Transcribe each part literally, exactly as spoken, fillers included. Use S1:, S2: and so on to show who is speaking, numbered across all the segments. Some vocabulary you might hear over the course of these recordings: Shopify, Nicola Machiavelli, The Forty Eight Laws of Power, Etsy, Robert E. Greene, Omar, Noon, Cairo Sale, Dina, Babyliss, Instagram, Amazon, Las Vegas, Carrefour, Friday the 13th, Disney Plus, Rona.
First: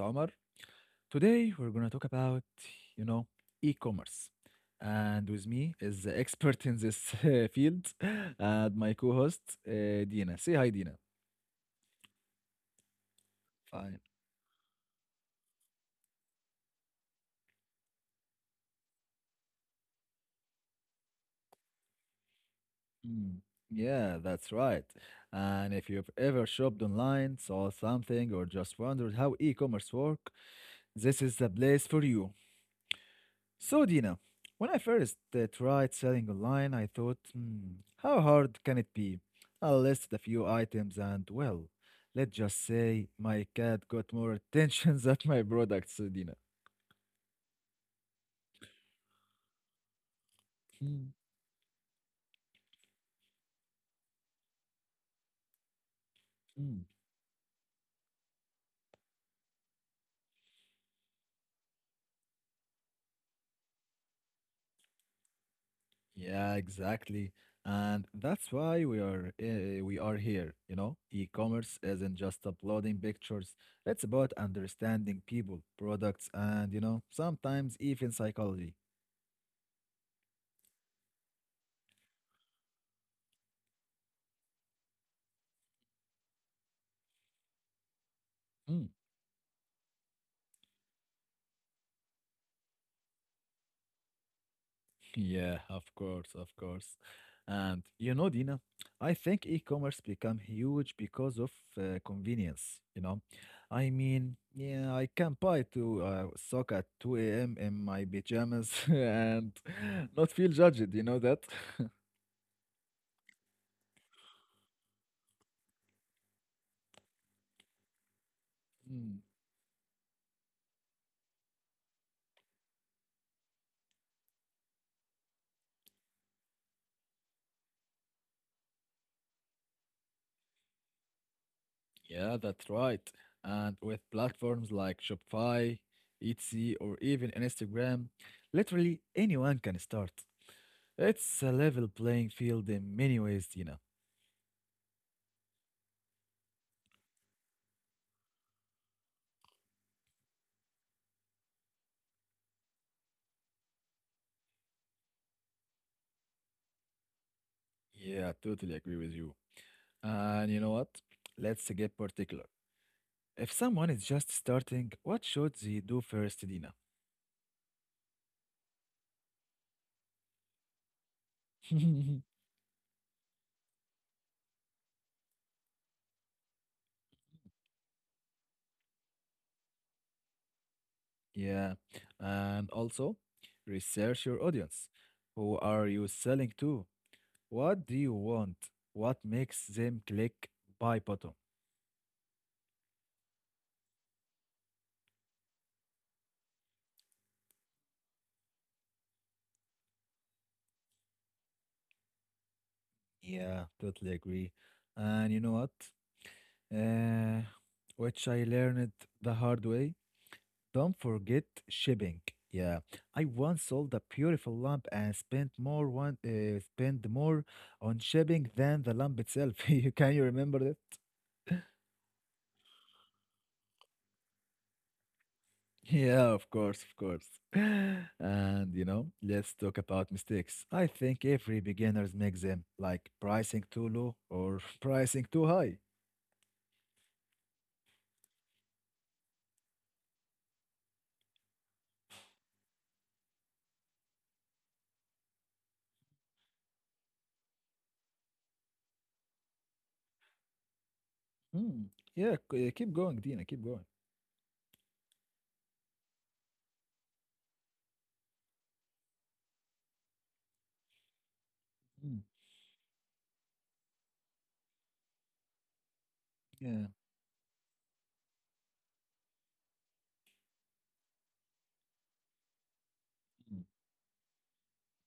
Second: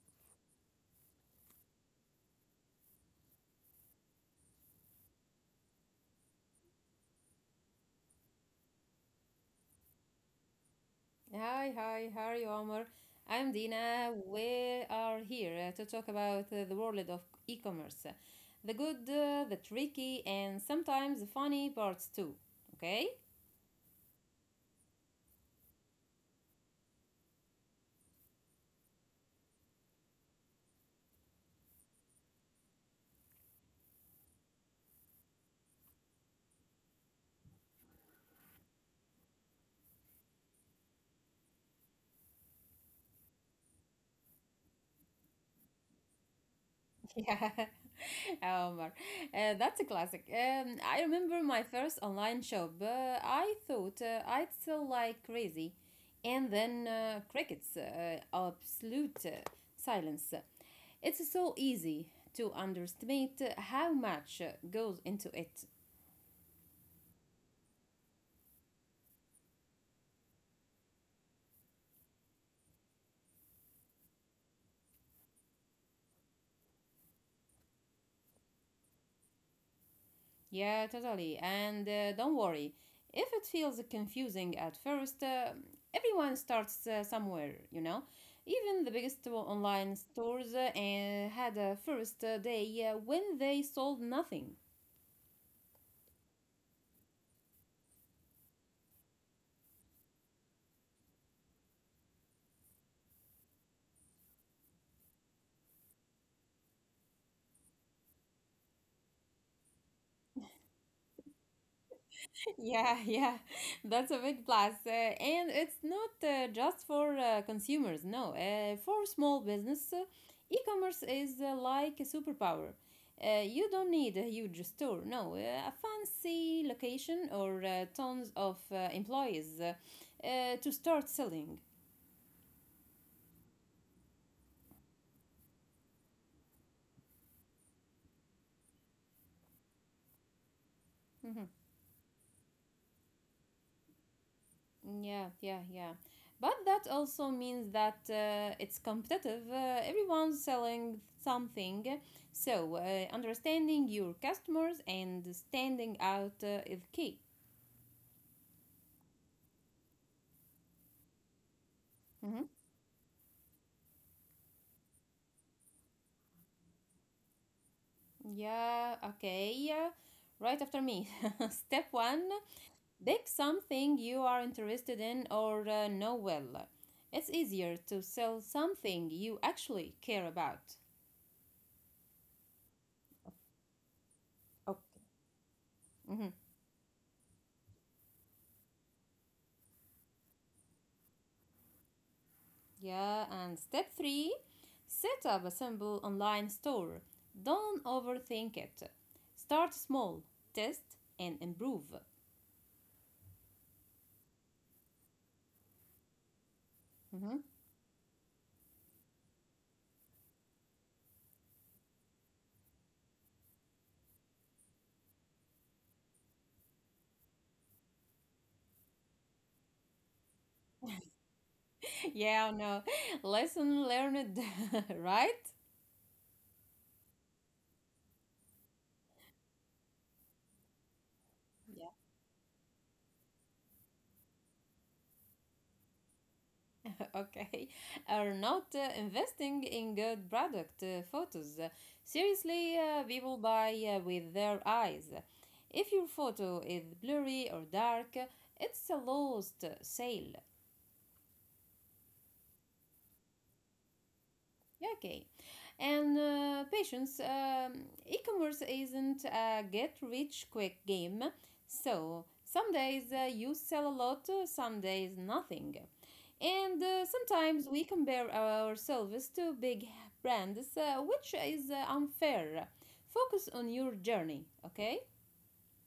S1: Omar. Today, we're going to talk about, you know, e commerce. And with me is the expert in this uh, field, and my co host, uh, Dina. Say hi, Dina.
S2: Hi, hi, how are you, Omar? I'm
S1: Fine.
S2: Dina. We are here uh, to talk about uh, the world of e-commerce, the good, uh, the tricky, and sometimes the funny parts too. Okay?
S1: Mm, yeah, that's right. And if you've ever shopped online, saw something, or just wondered how e commerce work, this is the place for you. So, Dina, when I first uh, tried selling online, I thought, hmm, how hard can it be? I'll list a few items and, well, let's just say my cat got more attention than my products, uh, Dina.
S2: Yeah, Omar. Uh, that's a classic. Um, I remember my first
S1: Hmm.
S2: online shop. Uh, I thought uh, I'd sell like crazy. And then uh,
S1: Hmm.
S2: crickets, uh, absolute uh, silence. It's so easy to underestimate how much uh, goes into it.
S1: Yeah, exactly. And that's why we are uh, we are here, you know? E-commerce isn't just uploading pictures. It's about understanding people, products, and, you know, sometimes even psychology.
S2: Yeah, totally. And uh, don't worry, if it feels confusing at first, uh, everyone starts uh, somewhere, you know? Even the biggest o-
S1: Hmm.
S2: online stores uh, eh, had a first uh, day uh, when they sold nothing.
S1: Yeah, of course, of course. And you know, Dina, I think e-commerce become huge because of uh, convenience, you know. I mean, yeah, I can buy to uh, sock at two a m in my pajamas and not feel judged, you know that?
S2: Yeah, yeah, that's a big plus. Uh, and it's not uh, just for uh, consumers, no. Uh, for small business,
S1: Mm,
S2: uh, e-commerce is uh, like a superpower. Uh, you don't need a huge store, no. Uh, a fancy location or uh, tons of uh, employees uh, uh, to start selling.
S1: yeah, that's right. And with platforms like Shopify, Etsy, or even Instagram, literally anyone can start.
S2: Mm-hmm.
S1: It's a level playing field in many ways, Dina.
S2: Yeah, yeah, yeah. But that also means that uh, it's competitive. Uh, everyone's selling something. So, uh, understanding your customers and standing out uh, is key.
S1: Yeah, totally agree with you. And you know what?
S2: hmm
S1: Let's get particular. If someone is just starting, what should they do first, Dina?
S2: Yeah, okay. Yeah, right after me. Step one, pick something you are interested in or uh, know well. It's easier to sell something you actually care about.
S1: Yeah. And also, research your audience.
S2: Okay.
S1: Who are you selling to? What do you want? What makes them click buy button?
S2: Yeah, and step three, set up a simple online store. Don't overthink it. Start small, test, and improve.
S1: Yeah, totally agree. And you know what?
S2: Mhm.
S1: Uh, which I learned the hard way. Don't forget shipping. Yeah, I once sold a beautiful lamp and spent more one uh, spent more on shipping than the lamp itself. You can you remember that?
S2: Yeah, no, lesson learned, right?
S1: Yeah, of course, of course. And you know, let's talk about mistakes. I
S2: Yeah.
S1: think every beginners makes them, like pricing too low or pricing too high.
S2: Okay. Are not uh, investing in good product uh, photos. Seriously, uh, people buy uh, with their eyes. If your photo is blurry or dark, it's a lost sale.
S1: Mm, yeah, c- uh, keep going, Dina. Keep going.
S2: Yeah, okay. And uh, patience. Um, e commerce isn't a get rich quick game. So, some
S1: Mm,
S2: days uh, you sell a lot, uh, some days nothing. And uh,
S1: yeah,
S2: sometimes we compare ourselves to big brands, uh, which is uh, unfair. Focus on your
S1: mm,
S2: journey, okay?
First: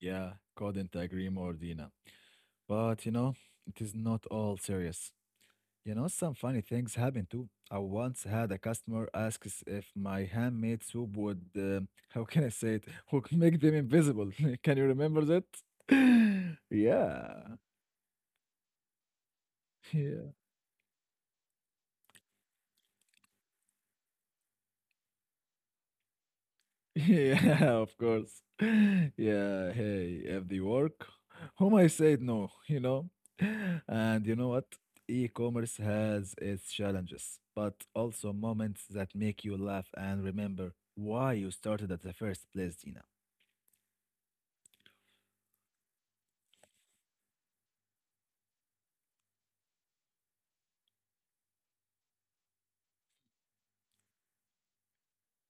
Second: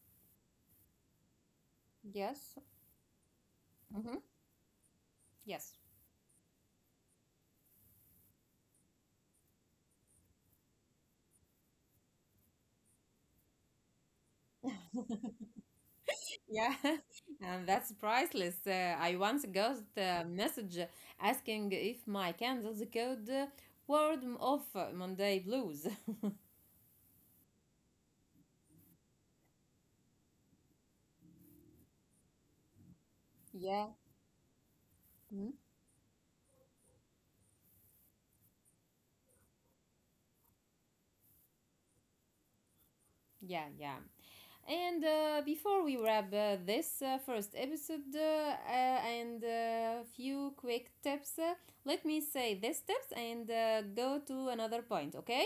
S1: yeah. Couldn't agree more, Dina.
S2: Yes.
S1: But you know, it is
S2: Mm-hmm.
S1: not all serious.
S2: Yes.
S1: You know, some funny things happen too. I once had a customer asks if my handmade soup would, uh, how can I say it, would make them invisible. Can you remember that?
S2: Yeah,
S1: Yeah,
S2: and that's priceless. Uh, I once got a
S1: yeah,
S2: message asking if my candles could uh, ward m- off Monday blues.
S1: yeah, of course. Yeah, hey, if they work, whom I said no, you know?
S2: Yeah,
S1: And you know what?
S2: mm,
S1: E-commerce has its challenges, but also moments that make you laugh and remember why you started at the first place, Dina.
S2: yeah, yeah. And uh, before we wrap uh, this uh, first episode, uh, uh, and a few quick tips, uh, let me say these tips and uh, go to another point, okay?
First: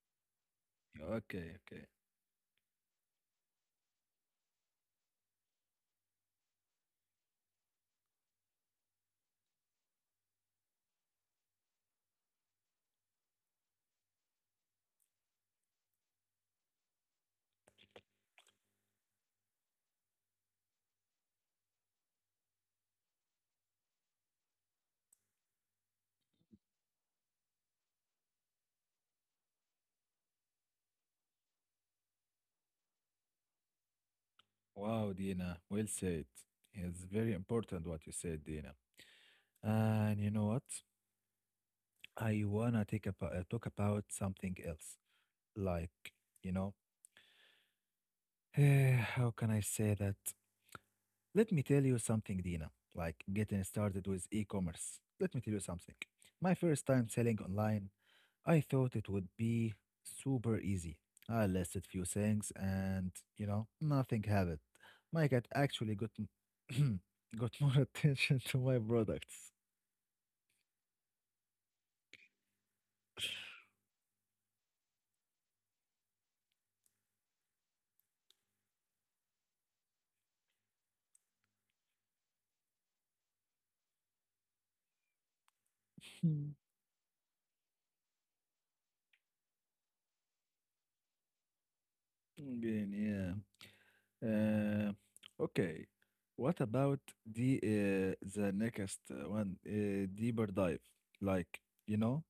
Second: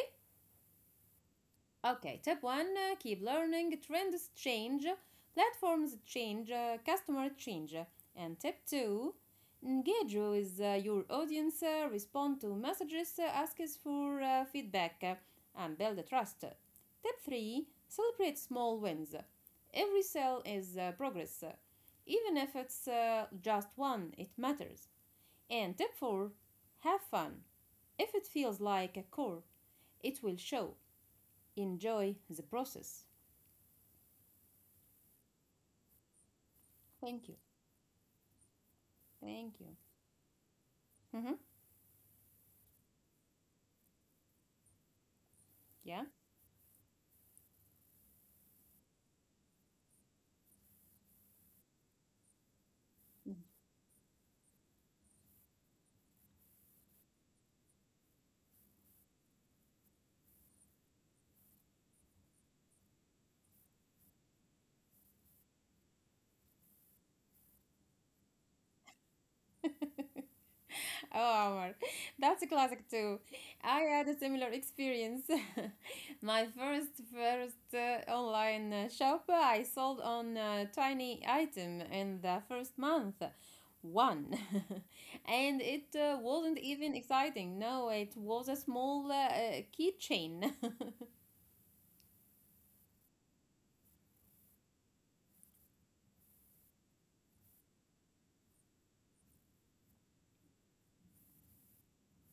S1: Okay, okay.
S2: Okay, tip one, uh, keep learning. Trends change, platforms change, uh, customer change. And tip two, engage with uh, your audience, uh, respond to messages, uh, ask us for uh, feedback, uh, and build trust. Tip three, celebrate small wins. Every sale is uh, progress. Even if it's uh, just one, it matters. And tip four, have fun. If it feels like a chore, it will show. Enjoy the process.
S1: Wow, Dina, well said. It's
S2: Thank
S1: very
S2: you.
S1: important what you said, Dina.
S2: Thank you.
S1: And you know what?
S2: hmm
S1: I wanna take about, uh, talk about something else.
S2: Yeah.
S1: Like, you know, eh, how can I say that? Let me tell you something, Dina. Like getting started with e-commerce. Let me tell you something. My first time selling online, I thought it would be super easy. I listed few things and, you know, nothing happened. My cat actually got m- got more attention to my products.
S2: Oh, Omar, that's a classic too. I had a similar experience. My first first uh, online uh, shop, uh, I sold on a tiny item in the first month, one, and it uh,
S1: Hmm.
S2: wasn't even exciting. No, it was a small uh, uh, keychain.
S1: Again, yeah. Uh, okay. What about the uh, the next uh, one? Uh, deeper dive. Like, you know,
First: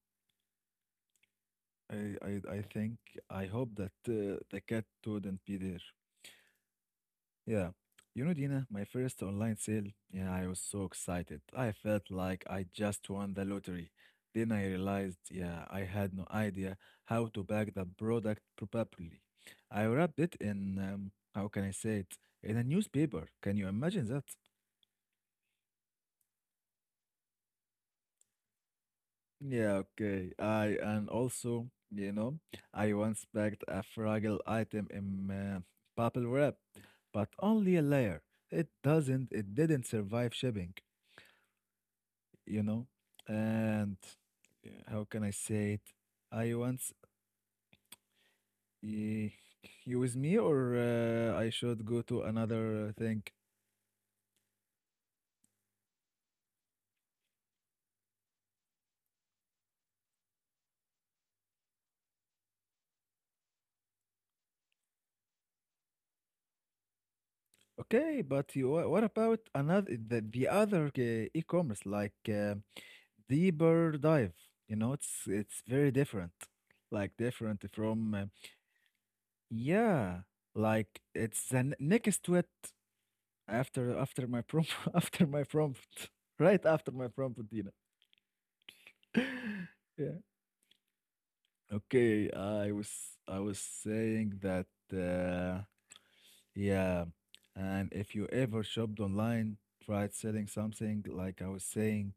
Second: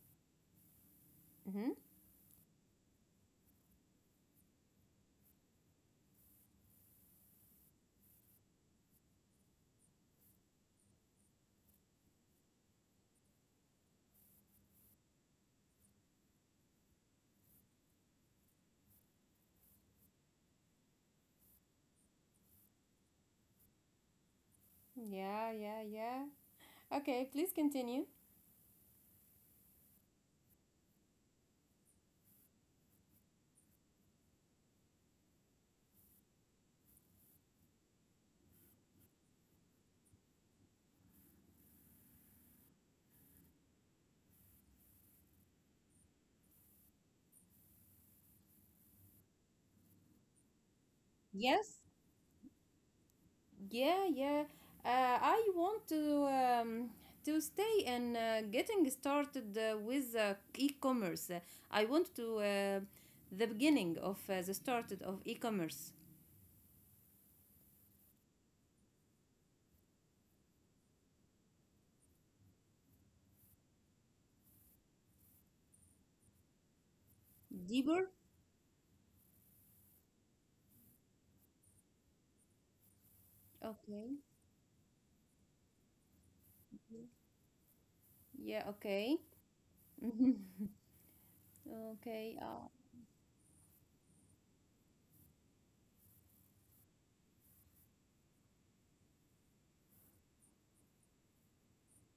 S2: hmm
S1: I, I I think I hope that uh, the cat wouldn't be there. Yeah. You know, Dina, my first online sale, yeah, I was so excited. I felt like I just won the lottery. Then I realized, yeah, I had no idea how to pack the product properly. I wrapped it in, um, how can I say it, in a newspaper. Can you imagine that?
S2: Yeah, yeah, yeah. Okay, please continue.
S1: Yeah, okay. I, and also, you know, I once packed a fragile item in uh, bubble wrap, but only a layer. It doesn't, it didn't survive shipping. You know, and uh, how can I say it? i once y- you with me, or uh, I
S2: Yes.
S1: should go to another uh, thing?
S2: Yeah, yeah. Uh, I want to um, to stay and uh, getting started uh, with uh, e-commerce. Uh, I want to uh, the beginning of uh, the started of e-commerce.
S1: Okay, but you, wha- what about another the, the other uh, e-commerce, like uh, deeper dive? You know, it's it's very different, like different
S2: Deeper?
S1: from uh, yeah, like it's the n- next to it, after
S2: Okay.
S1: after my prompt. After my prompt. Right after my prompt, Dina.
S2: Yeah. Okay.
S1: Yeah. Okay,
S2: Okay. Uh,
S1: I was I was saying that uh, yeah, and if you ever shopped online, tried selling something, like I was saying,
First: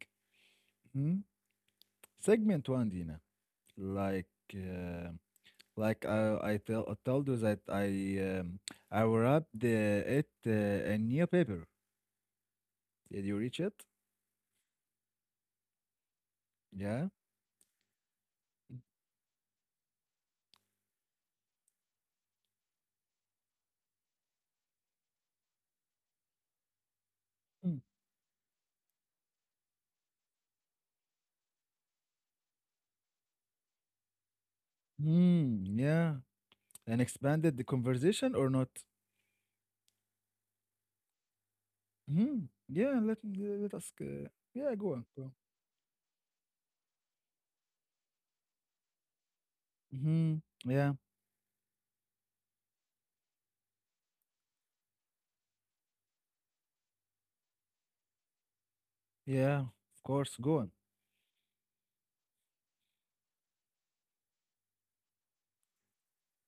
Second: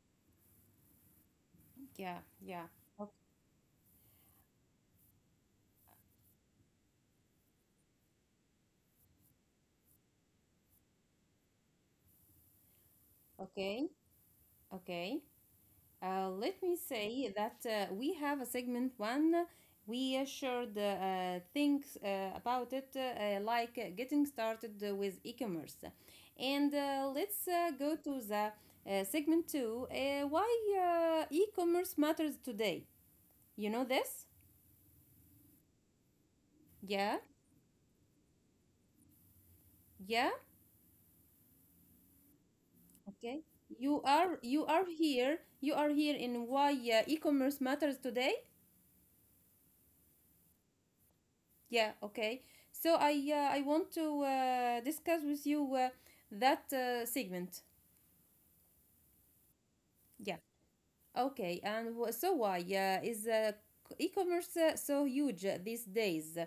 S1: hmm?
S2: yeah. Yeah.
S1: Segment one,
S2: O-
S1: Dina. Like uh, like I I tell I told you that I um, I wrapped uh, it uh, in newspaper. Did you reach it?
S2: Okay. Okay. Uh, let me
S1: Yeah.
S2: say that uh, we have a segment one. We should uh, uh, think uh, about it, uh, like uh, getting started uh, with e-commerce. And uh, let's uh,
S1: Mm.
S2: go to the uh, segment two. Uh, why uh, e-commerce matters today? You know this?
S1: Hmm. Yeah. And
S2: Yeah,
S1: expanded the conversation or not?
S2: yeah.
S1: Hmm. Yeah. Let me
S2: Okay.
S1: let us.
S2: You
S1: Uh,
S2: are you
S1: yeah.
S2: are
S1: Go on. Go on.
S2: here. You are here in why uh, e-commerce matters today.
S1: Hmm. Yeah,
S2: Yeah, okay. So I uh, I want to uh, discuss with you uh, that uh, segment.
S1: yeah, of course.
S2: Yeah.
S1: Go on.
S2: Okay. And wh- so why uh, is uh, c- e-commerce uh, so huge uh, these days?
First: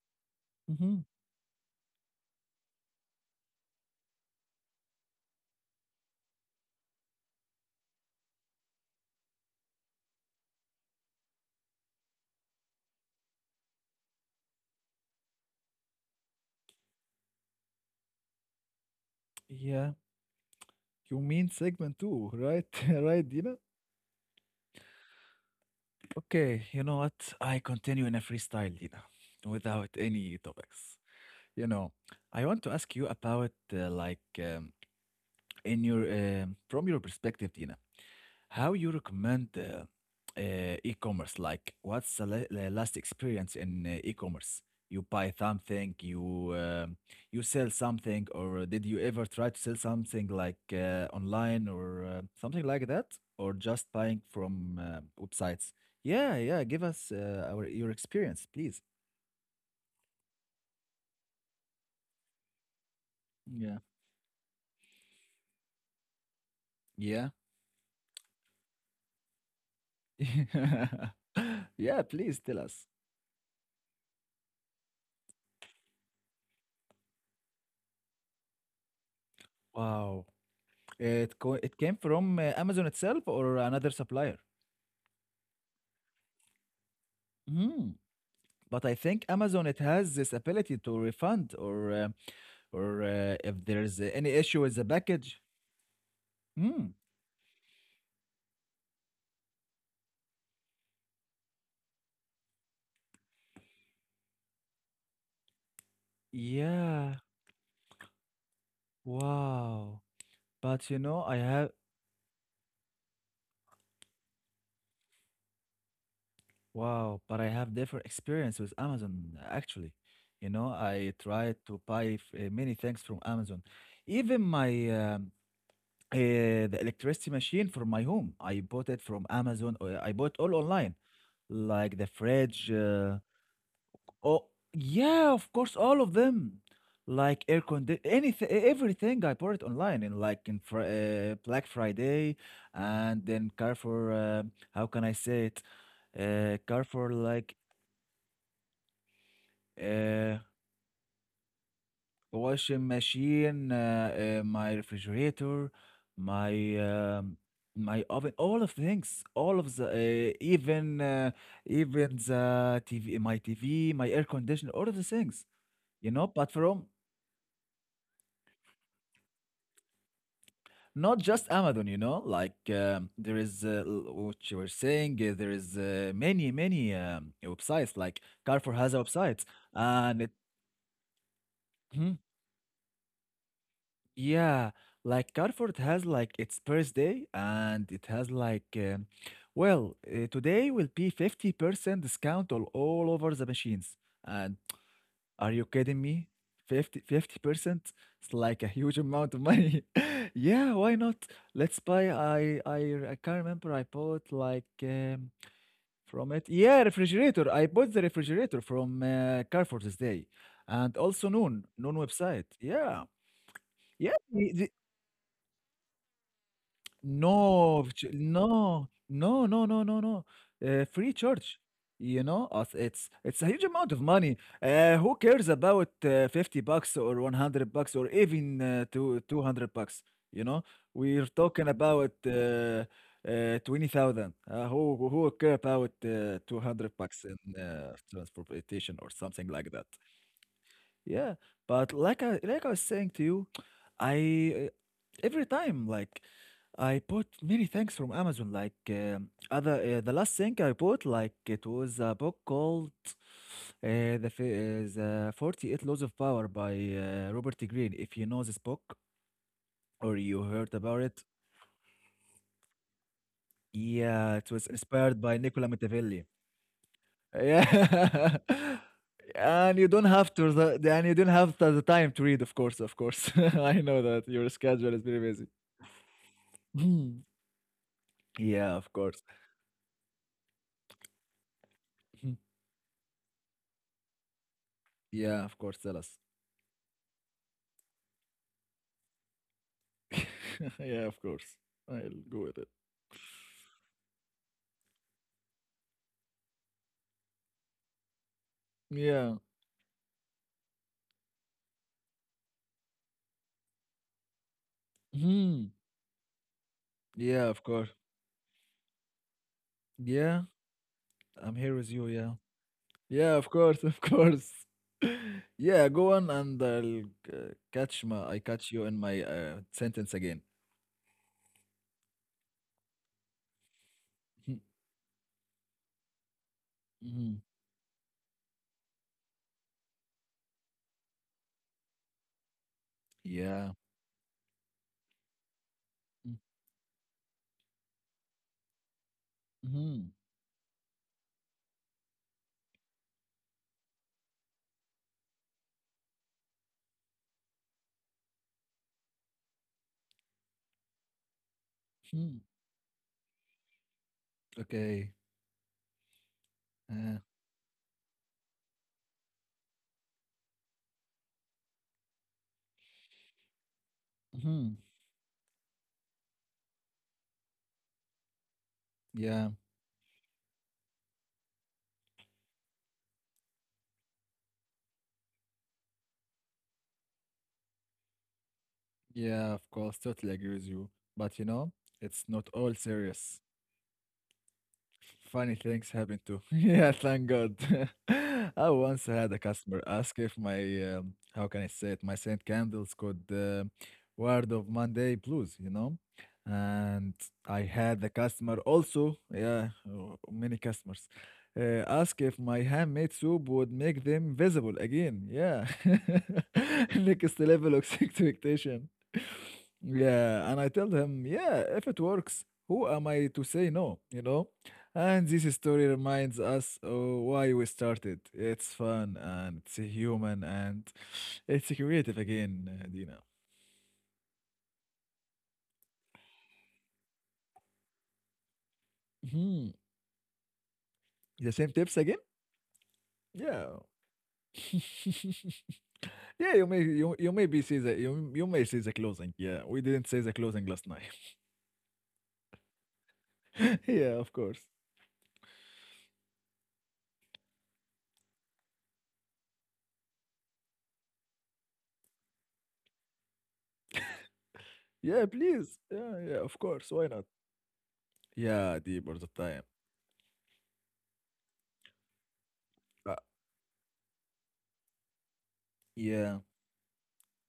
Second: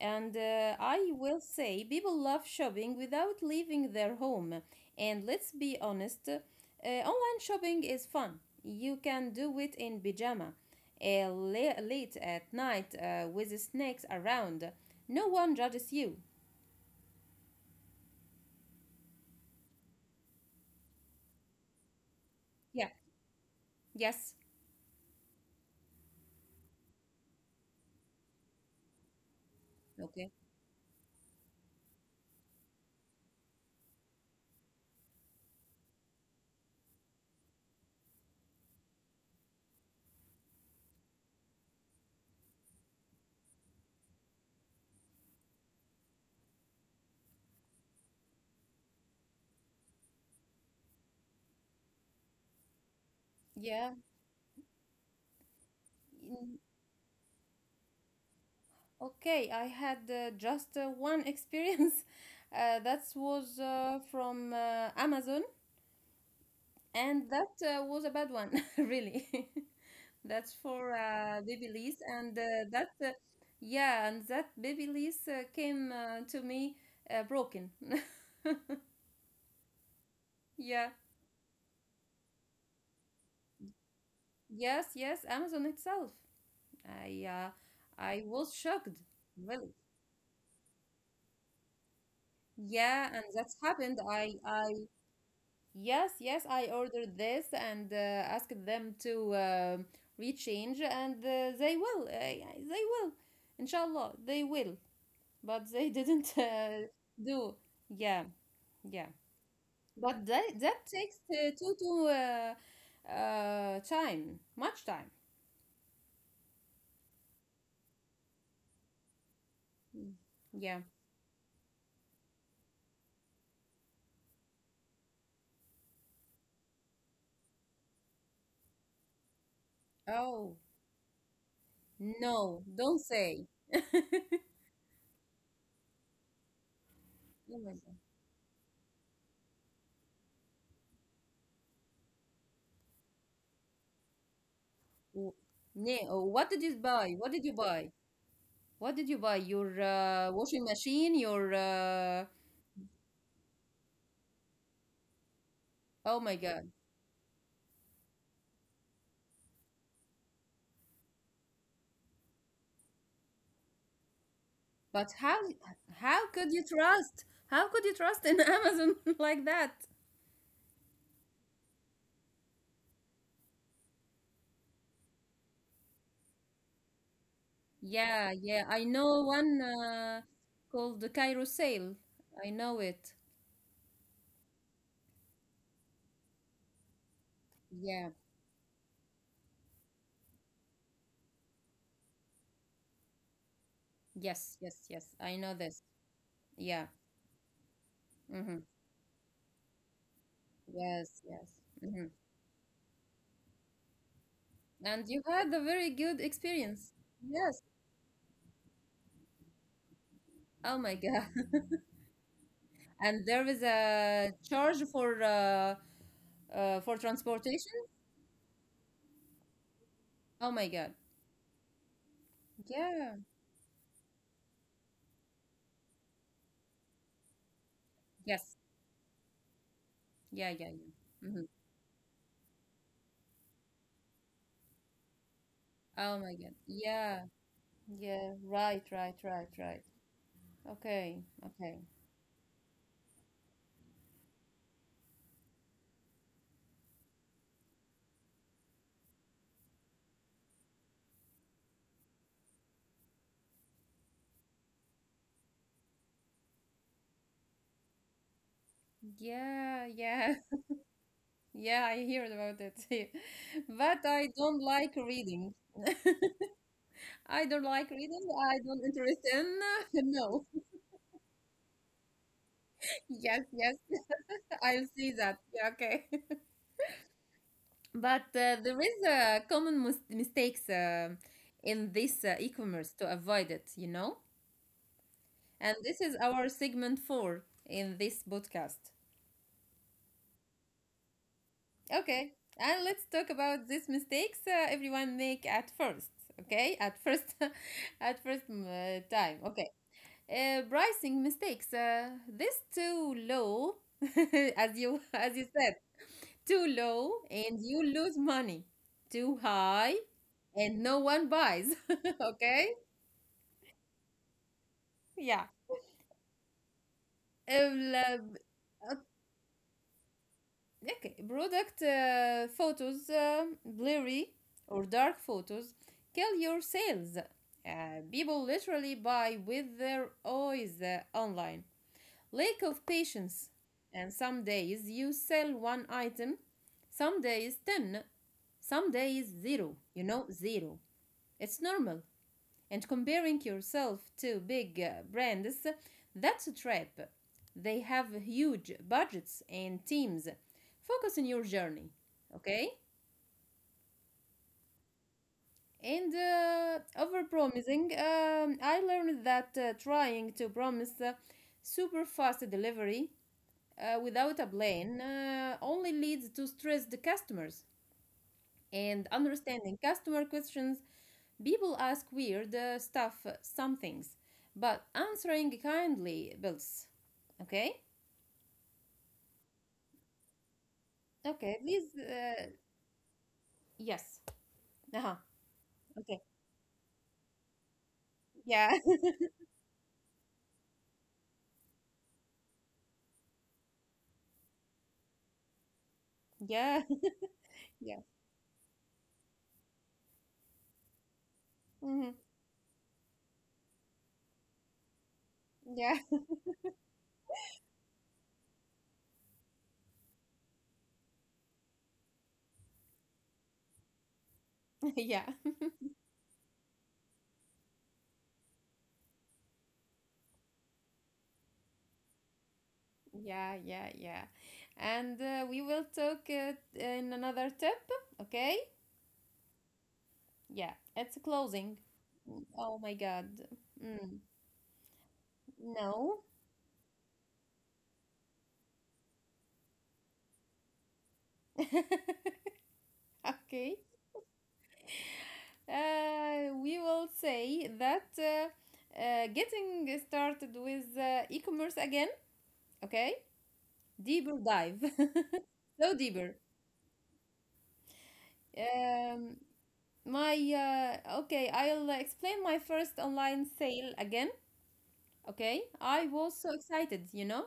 S2: And uh,
S1: Hmm.
S2: I will say people love shopping without leaving their home. And let's be honest, uh, online shopping is fun. You can do it in pajama, uh, la- late at night uh, with snacks around. No one judges you.
S1: Yeah, you mean segment two, right?
S2: Yeah.
S1: Right, Dina?
S2: Yes.
S1: Okay, you know what? I continue in a freestyle, Dina, without
S2: Okay.
S1: any topics. You know, I want to ask you about uh, like um, in your um, from your perspective, Dina. How you recommend uh, uh, e-commerce? Like, what's the, la- the last experience in uh, e-commerce? You buy something, you um you sell something, or did you ever try to sell something like uh, online or uh, something like that, or just
S2: Yeah.
S1: buying from uh, websites? Yeah,
S2: mm,
S1: yeah. Give us uh, our your experience, please.
S2: okay, I had uh, just uh, one experience. Uh, that was
S1: Yeah,
S2: uh, from uh, Amazon, and
S1: yeah,
S2: that uh, was a bad one, really. That's for uh, baby Babyliss,
S1: yeah.
S2: and uh,
S1: Please
S2: that,
S1: tell
S2: uh,
S1: us.
S2: yeah, and that Babyliss uh, came uh, to me uh, broken.
S1: Wow,
S2: Yeah.
S1: it co- it came from uh, Amazon itself, or another supplier?
S2: Yes, yes, Amazon itself. I uh, I was
S1: But
S2: shocked,
S1: I think Amazon
S2: really.
S1: it has this ability to refund, or uh, or
S2: Yeah, and
S1: uh,
S2: that's
S1: if
S2: happened.
S1: there's uh,
S2: I
S1: any issue
S2: I
S1: with the package.
S2: yes, yes, I
S1: Hmm.
S2: ordered this and uh, asked them to uh, rechange, and uh, they will. Uh, yeah, they will. Inshallah, they will. But they didn't uh,
S1: Yeah.
S2: do. Yeah, yeah.
S1: Wow.
S2: But that, that
S1: But you
S2: takes
S1: know, I
S2: uh,
S1: have
S2: two to uh, uh, time, much time.
S1: wow, but I have different experience with Amazon actually.
S2: Mm.
S1: You know,
S2: Yeah.
S1: I tried to buy f- uh, many things from Amazon. Even my um, uh, the electricity machine for my home, I bought it from Amazon. uh, I bought
S2: Oh,
S1: all online, like the
S2: no,
S1: fridge.
S2: don't
S1: Uh,
S2: say.
S1: Oh, yeah, of course, all of them. Like
S2: Oh
S1: air
S2: my God.
S1: condi anything, everything I bought it online in like in Fri uh, Black Friday and then Carrefour, uh, how can I
S2: W-
S1: say it?
S2: Ne- oh, What
S1: Uh,
S2: did you
S1: Carrefour,
S2: buy? What did
S1: like
S2: you buy? What did you buy? Your uh,
S1: uh,
S2: washing machine, your uh,
S1: washing machine, uh, uh, my refrigerator,
S2: oh my God.
S1: my um, my oven, all of things, all of the uh, even uh, even the T V, my T V, my air conditioner, all of the
S2: But
S1: things,
S2: how
S1: you know.
S2: how
S1: But
S2: could you
S1: from
S2: trust? How could you trust in Amazon like that?
S1: not just Amazon, you know, like um, there is uh, l- what you were saying, uh, there is uh, many, many um, websites, like
S2: Yeah, yeah,
S1: Carrefour
S2: I
S1: has a
S2: know
S1: website,
S2: one
S1: and
S2: uh,
S1: it.
S2: called the Cairo Sale.
S1: Mhm.
S2: I know it.
S1: Yeah, like Carrefour it has like its birthday, and it
S2: Yeah.
S1: has like, um, well, uh, today will be fifty percent discount on all over the machines, and
S2: Yes, yes, yes. I
S1: are
S2: know
S1: you
S2: this.
S1: kidding me?
S2: Yeah.
S1: Fifty, fifty percent. It's
S2: Mm-hmm.
S1: like a huge amount of money. Yeah, why not?
S2: Yes, yes.
S1: Let's
S2: Mm-hmm.
S1: buy. I I I can't remember. I bought like
S2: And you
S1: um,
S2: had a very good
S1: from it.
S2: experience.
S1: Yeah,
S2: Yes.
S1: refrigerator. I bought the refrigerator from uh, Carrefour this day,
S2: Oh my
S1: and
S2: God.
S1: also Noon Noon website. Yeah,
S2: And there is
S1: yeah.
S2: a charge for uh, uh, for transportation.
S1: No, ch- no, no, no, no, no, no.
S2: Oh my
S1: Uh,
S2: God.
S1: free church. You know, us- it's
S2: Yeah.
S1: it's a huge amount of money. Uh, who cares about uh, fifty bucks or one hundred bucks or
S2: Yes.
S1: even uh, two, 200 bucks? You
S2: Yeah,
S1: know,
S2: yeah,
S1: we're
S2: yeah. hmm
S1: talking about uh, uh, twenty thousand. Uh, who who who care about
S2: Oh my
S1: uh,
S2: God.
S1: 200
S2: Yeah.
S1: bucks in uh,
S2: Yeah. Right,
S1: transportation or
S2: right,
S1: something
S2: right,
S1: like
S2: right.
S1: that?
S2: Okay.
S1: Yeah,
S2: Okay.
S1: but like I like I was saying to you, I uh, every time like I bought many things from Amazon. Like um, other, uh, the last thing I bought, like it was a book called uh, the fi- uh, the Forty Eight Laws of Power by uh, Robert E. Greene. If you know this book
S2: Yeah,
S1: or
S2: yeah.
S1: you heard about it,
S2: Yeah, I heard about it. But I
S1: yeah, it
S2: don't
S1: was
S2: like
S1: inspired by
S2: reading.
S1: Nicola Machiavelli.
S2: I don't like reading.
S1: Yeah,
S2: I don't interest in.
S1: and you don't have
S2: No.
S1: to the the- and you don't have the the time to read, of course, of course.
S2: Yes, yes.
S1: I know that your
S2: I'll
S1: schedule is
S2: see
S1: very
S2: that.
S1: busy.
S2: Yeah, okay.
S1: Mhm.
S2: But uh,
S1: Yeah,
S2: there
S1: of
S2: is
S1: course.
S2: a common mis- mistakes uh, in this uh,
S1: Mhm.
S2: e-commerce to avoid it, you know?
S1: Yeah, of
S2: And
S1: course. Tell
S2: this
S1: us.
S2: is our segment four in this podcast.
S1: Yeah, of course. I'll
S2: Okay,
S1: go with it.
S2: and let's talk about these mistakes uh, everyone make at first. Okay, at first, at first, mm, uh,
S1: Yeah.
S2: time. Okay, uh, pricing mistakes. Uh, this too low, as you as you
S1: Hmm.
S2: said, too low,
S1: Yeah,
S2: and
S1: of
S2: you
S1: course.
S2: lose money. Too high,
S1: Yeah,
S2: and no one
S1: I'm
S2: buys.
S1: here with you. Yeah.
S2: Okay,
S1: Yeah, of course, of course.
S2: yeah.
S1: Yeah, go on, and I'll uh, catch
S2: Uh,
S1: my. I catch you in my uh, sentence again.
S2: okay, product uh, photos, uh, blurry or dark photos, kill your sales.
S1: Mm-hmm.
S2: Uh, people literally buy with their eyes uh, online. Lack of patience.
S1: Yeah.
S2: And some days you sell one item, some days ten, some days zero. You
S1: Mm-hmm.
S2: know, zero. It's normal, and comparing yourself to big uh, brands, that's a trap. They have huge budgets and teams. Focus on your journey,
S1: Hmm.
S2: okay?
S1: Okay.
S2: And uh, over
S1: Uh,
S2: promising, um, I learned that uh, trying to promise uh, super fast delivery uh, without a plan
S1: hmm
S2: uh, only leads to stressed customers, and understanding
S1: Yeah.
S2: customer questions. People ask weird uh, stuff, uh, some things, but answering kindly builds. Okay?
S1: Yeah, of course. Totally agree with you.
S2: Okay,
S1: But you
S2: please.
S1: know,
S2: Uh,
S1: it's not all serious.
S2: yes. Uh huh.
S1: Funny
S2: Okay.
S1: things happen too. Yeah, thank God.
S2: Yeah.
S1: I once had a customer ask if my, um, how can I say it, my scent candles could uh, word of Monday blues, you know?
S2: Yeah.
S1: And I
S2: Yeah.
S1: had the customer also, yeah, oh, many customers, uh,
S2: hmm
S1: ask if my handmade soup would make them visible again. Yeah.
S2: Yeah.
S1: Next level of expectation. Yeah, and I tell him, yeah, if it works, who am I to say no, you know?
S2: Yeah.
S1: And this story reminds us of why we started. It's fun, and it's human, and it's creative again, uh, Dina.
S2: Yeah. Yeah. Yeah. And uh, we will talk uh, in another tip. Okay?
S1: Hmm.
S2: Yeah. It's
S1: The
S2: closing.
S1: same tips again?
S2: Oh my God.
S1: Yeah.
S2: Mm, no.
S1: Yeah, you may you, you may be see the you, you may see the closing. Yeah, we didn't say the closing last night.
S2: Okay.
S1: Yeah, of course.
S2: Uh, we will say that uh, uh, getting started with uh, e-commerce again, okay? Deeper dive.
S1: Yeah, please.
S2: So
S1: Yeah, yeah,
S2: deeper.
S1: of course. Why not? Yeah, deep all the
S2: Um,
S1: time.
S2: my uh, okay, I'll explain my first
S1: Uh,
S2: online sale again, okay? I
S1: yeah.
S2: was so excited, you know?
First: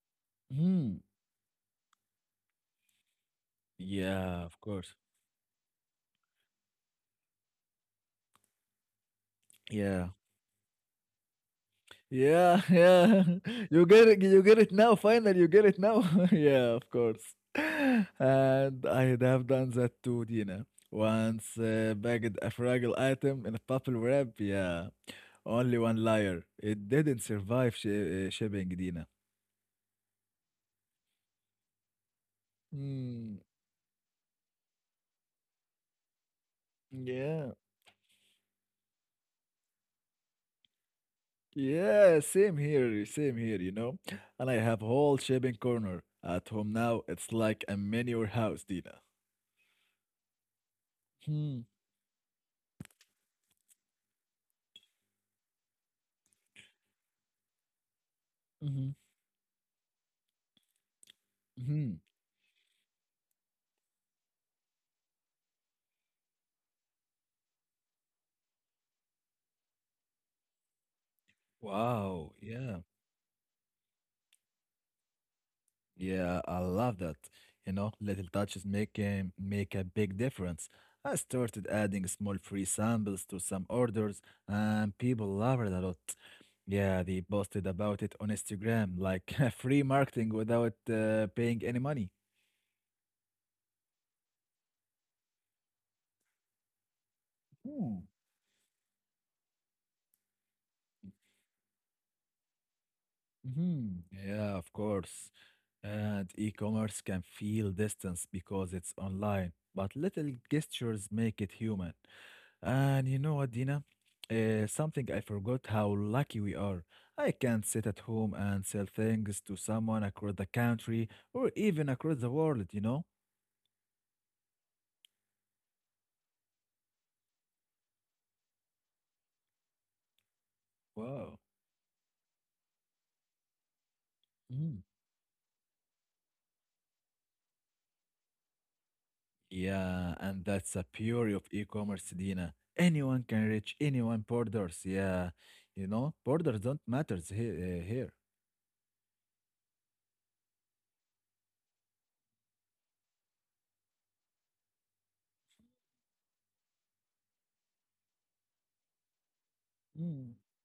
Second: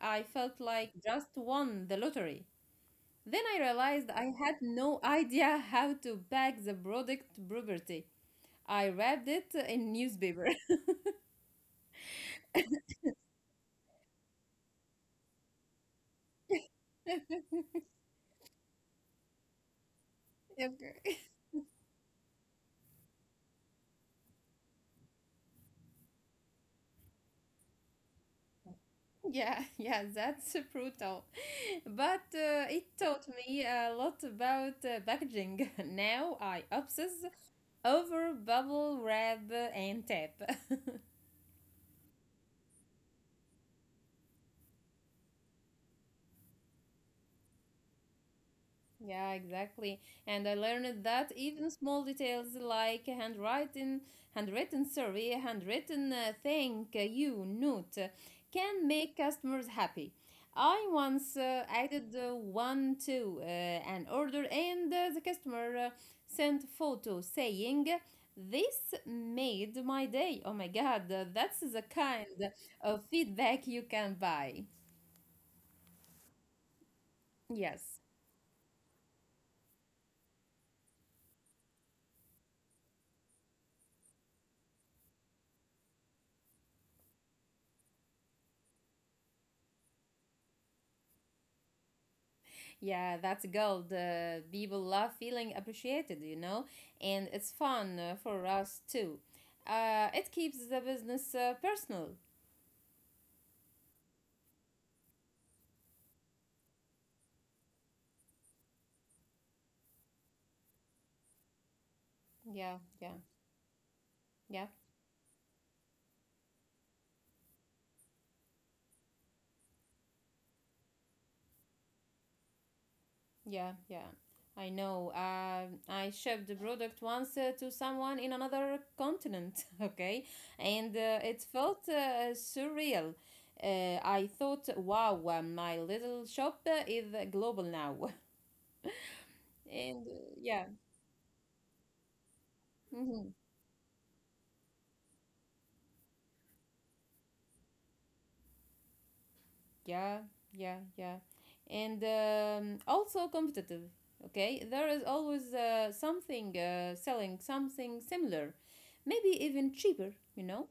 S2: I felt like just won the lottery. Then I realized I
S1: Yeah,
S2: had
S1: of course.
S2: no idea how to pack the product properly. I wrapped it in
S1: Yeah.
S2: newspaper.
S1: Yeah, yeah. You get it you get it now, finally you get it now. Yeah, of course. And I have done that too, Dina.
S2: Okay.
S1: Once uh, bagged a fragile item in a bubble wrap, yeah. Only one liar. It didn't survive sh uh, shipping, Dina.
S2: Yeah, yeah, that's brutal. But uh, it taught
S1: Hmm.
S2: me a lot about uh, packaging. Now I obsess
S1: Yeah.
S2: over bubble wrap and tape.
S1: Yeah, same here, same here, you know. And I have whole shipping corner at home now. It's like a mini warehouse, Dina.
S2: Yeah, exactly. And I learned that
S1: Hmm.
S2: even small details like handwriting, handwritten survey, handwritten uh, thank you note uh, can make customers happy. I once uh,
S1: Mhm.
S2: added uh, one to uh, an order, and uh, the customer uh, sent a photo saying, "This made my day." Oh my God, uh, that's the kind
S1: Wow. Yeah.
S2: of feedback you can buy.
S1: Yeah, I love that. You know,
S2: Yes.
S1: little touches make a, make a big difference. I started adding small free samples to some orders, and people loved it a lot. Yeah, they posted about it on Instagram, like free marketing without uh, paying any money.
S2: Yeah, that's gold. Uh, people love feeling appreciated, you know, and it's fun uh, for us too. Uh, it keeps the business uh, personal.
S1: Mm-hmm. Yeah, of course. And e-commerce can feel distance because it's online, but little gestures make it human.
S2: Yeah,
S1: And
S2: yeah,
S1: you know what, Dina?
S2: yeah,
S1: Uh, something I forgot: how lucky we are. I can sit at home and sell things to someone across the country or even across the world, you know?
S2: yeah, yeah. I know. Um I shipped the product once uh, to someone in another continent, okay, and uh, it
S1: Wow.
S2: felt uh, surreal. Uh, I thought,
S1: Mm.
S2: wow, uh, my little shop uh, is global now. And
S1: Yeah,
S2: uh,
S1: and
S2: yeah.
S1: that's the beauty of e-commerce, Dina.
S2: Mm-hmm.
S1: Anyone can reach anyone borders. Yeah, you know, borders don't matters here. here.
S2: Yeah, yeah, yeah. And um, also competitive. Okay, there is always uh, something uh, selling something similar, maybe even cheaper,
S1: Mm.
S2: you know?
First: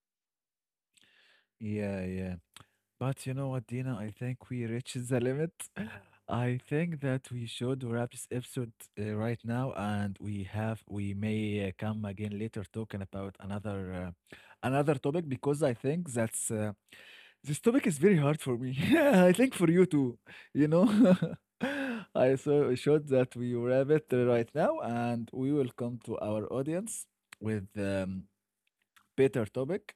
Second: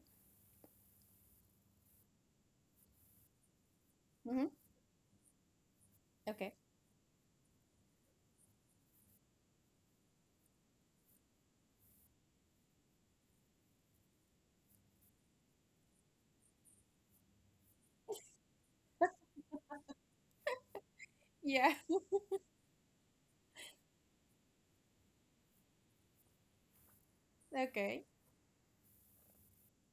S1: Yeah, yeah. But you know what, Dina? I
S2: Mm-hmm.
S1: think we reached the limit.
S2: Okay.
S1: I think that we should wrap this episode uh, right now, and we have we may uh, come again later talking about another uh, another topic, because I think that's uh, this topic is very hard for me. Yeah, I think for you too, you know.
S2: Yeah,
S1: I so should that we wrap it right now, and we will come to our audience with
S2: okay.
S1: um, better topic,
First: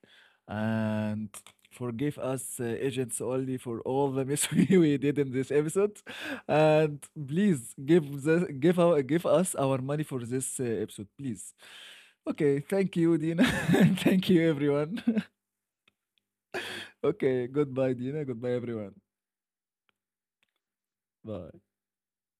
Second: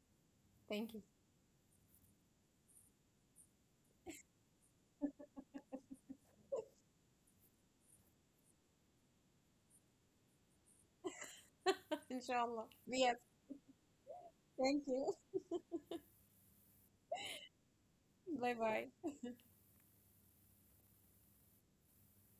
S2: Thank you.
S1: and forgive us, uh, agents only, for all the mess we we did in this episode. And please give the, give our give us our money for this uh, episode, please. Okay,
S2: Inshallah.
S1: thank
S2: Yes,
S1: you, Dina. And thank you,
S2: thank
S1: everyone.
S2: you.
S1: Okay, goodbye, Dina. Goodbye,
S2: Bye
S1: everyone.
S2: bye.
S1: Bye.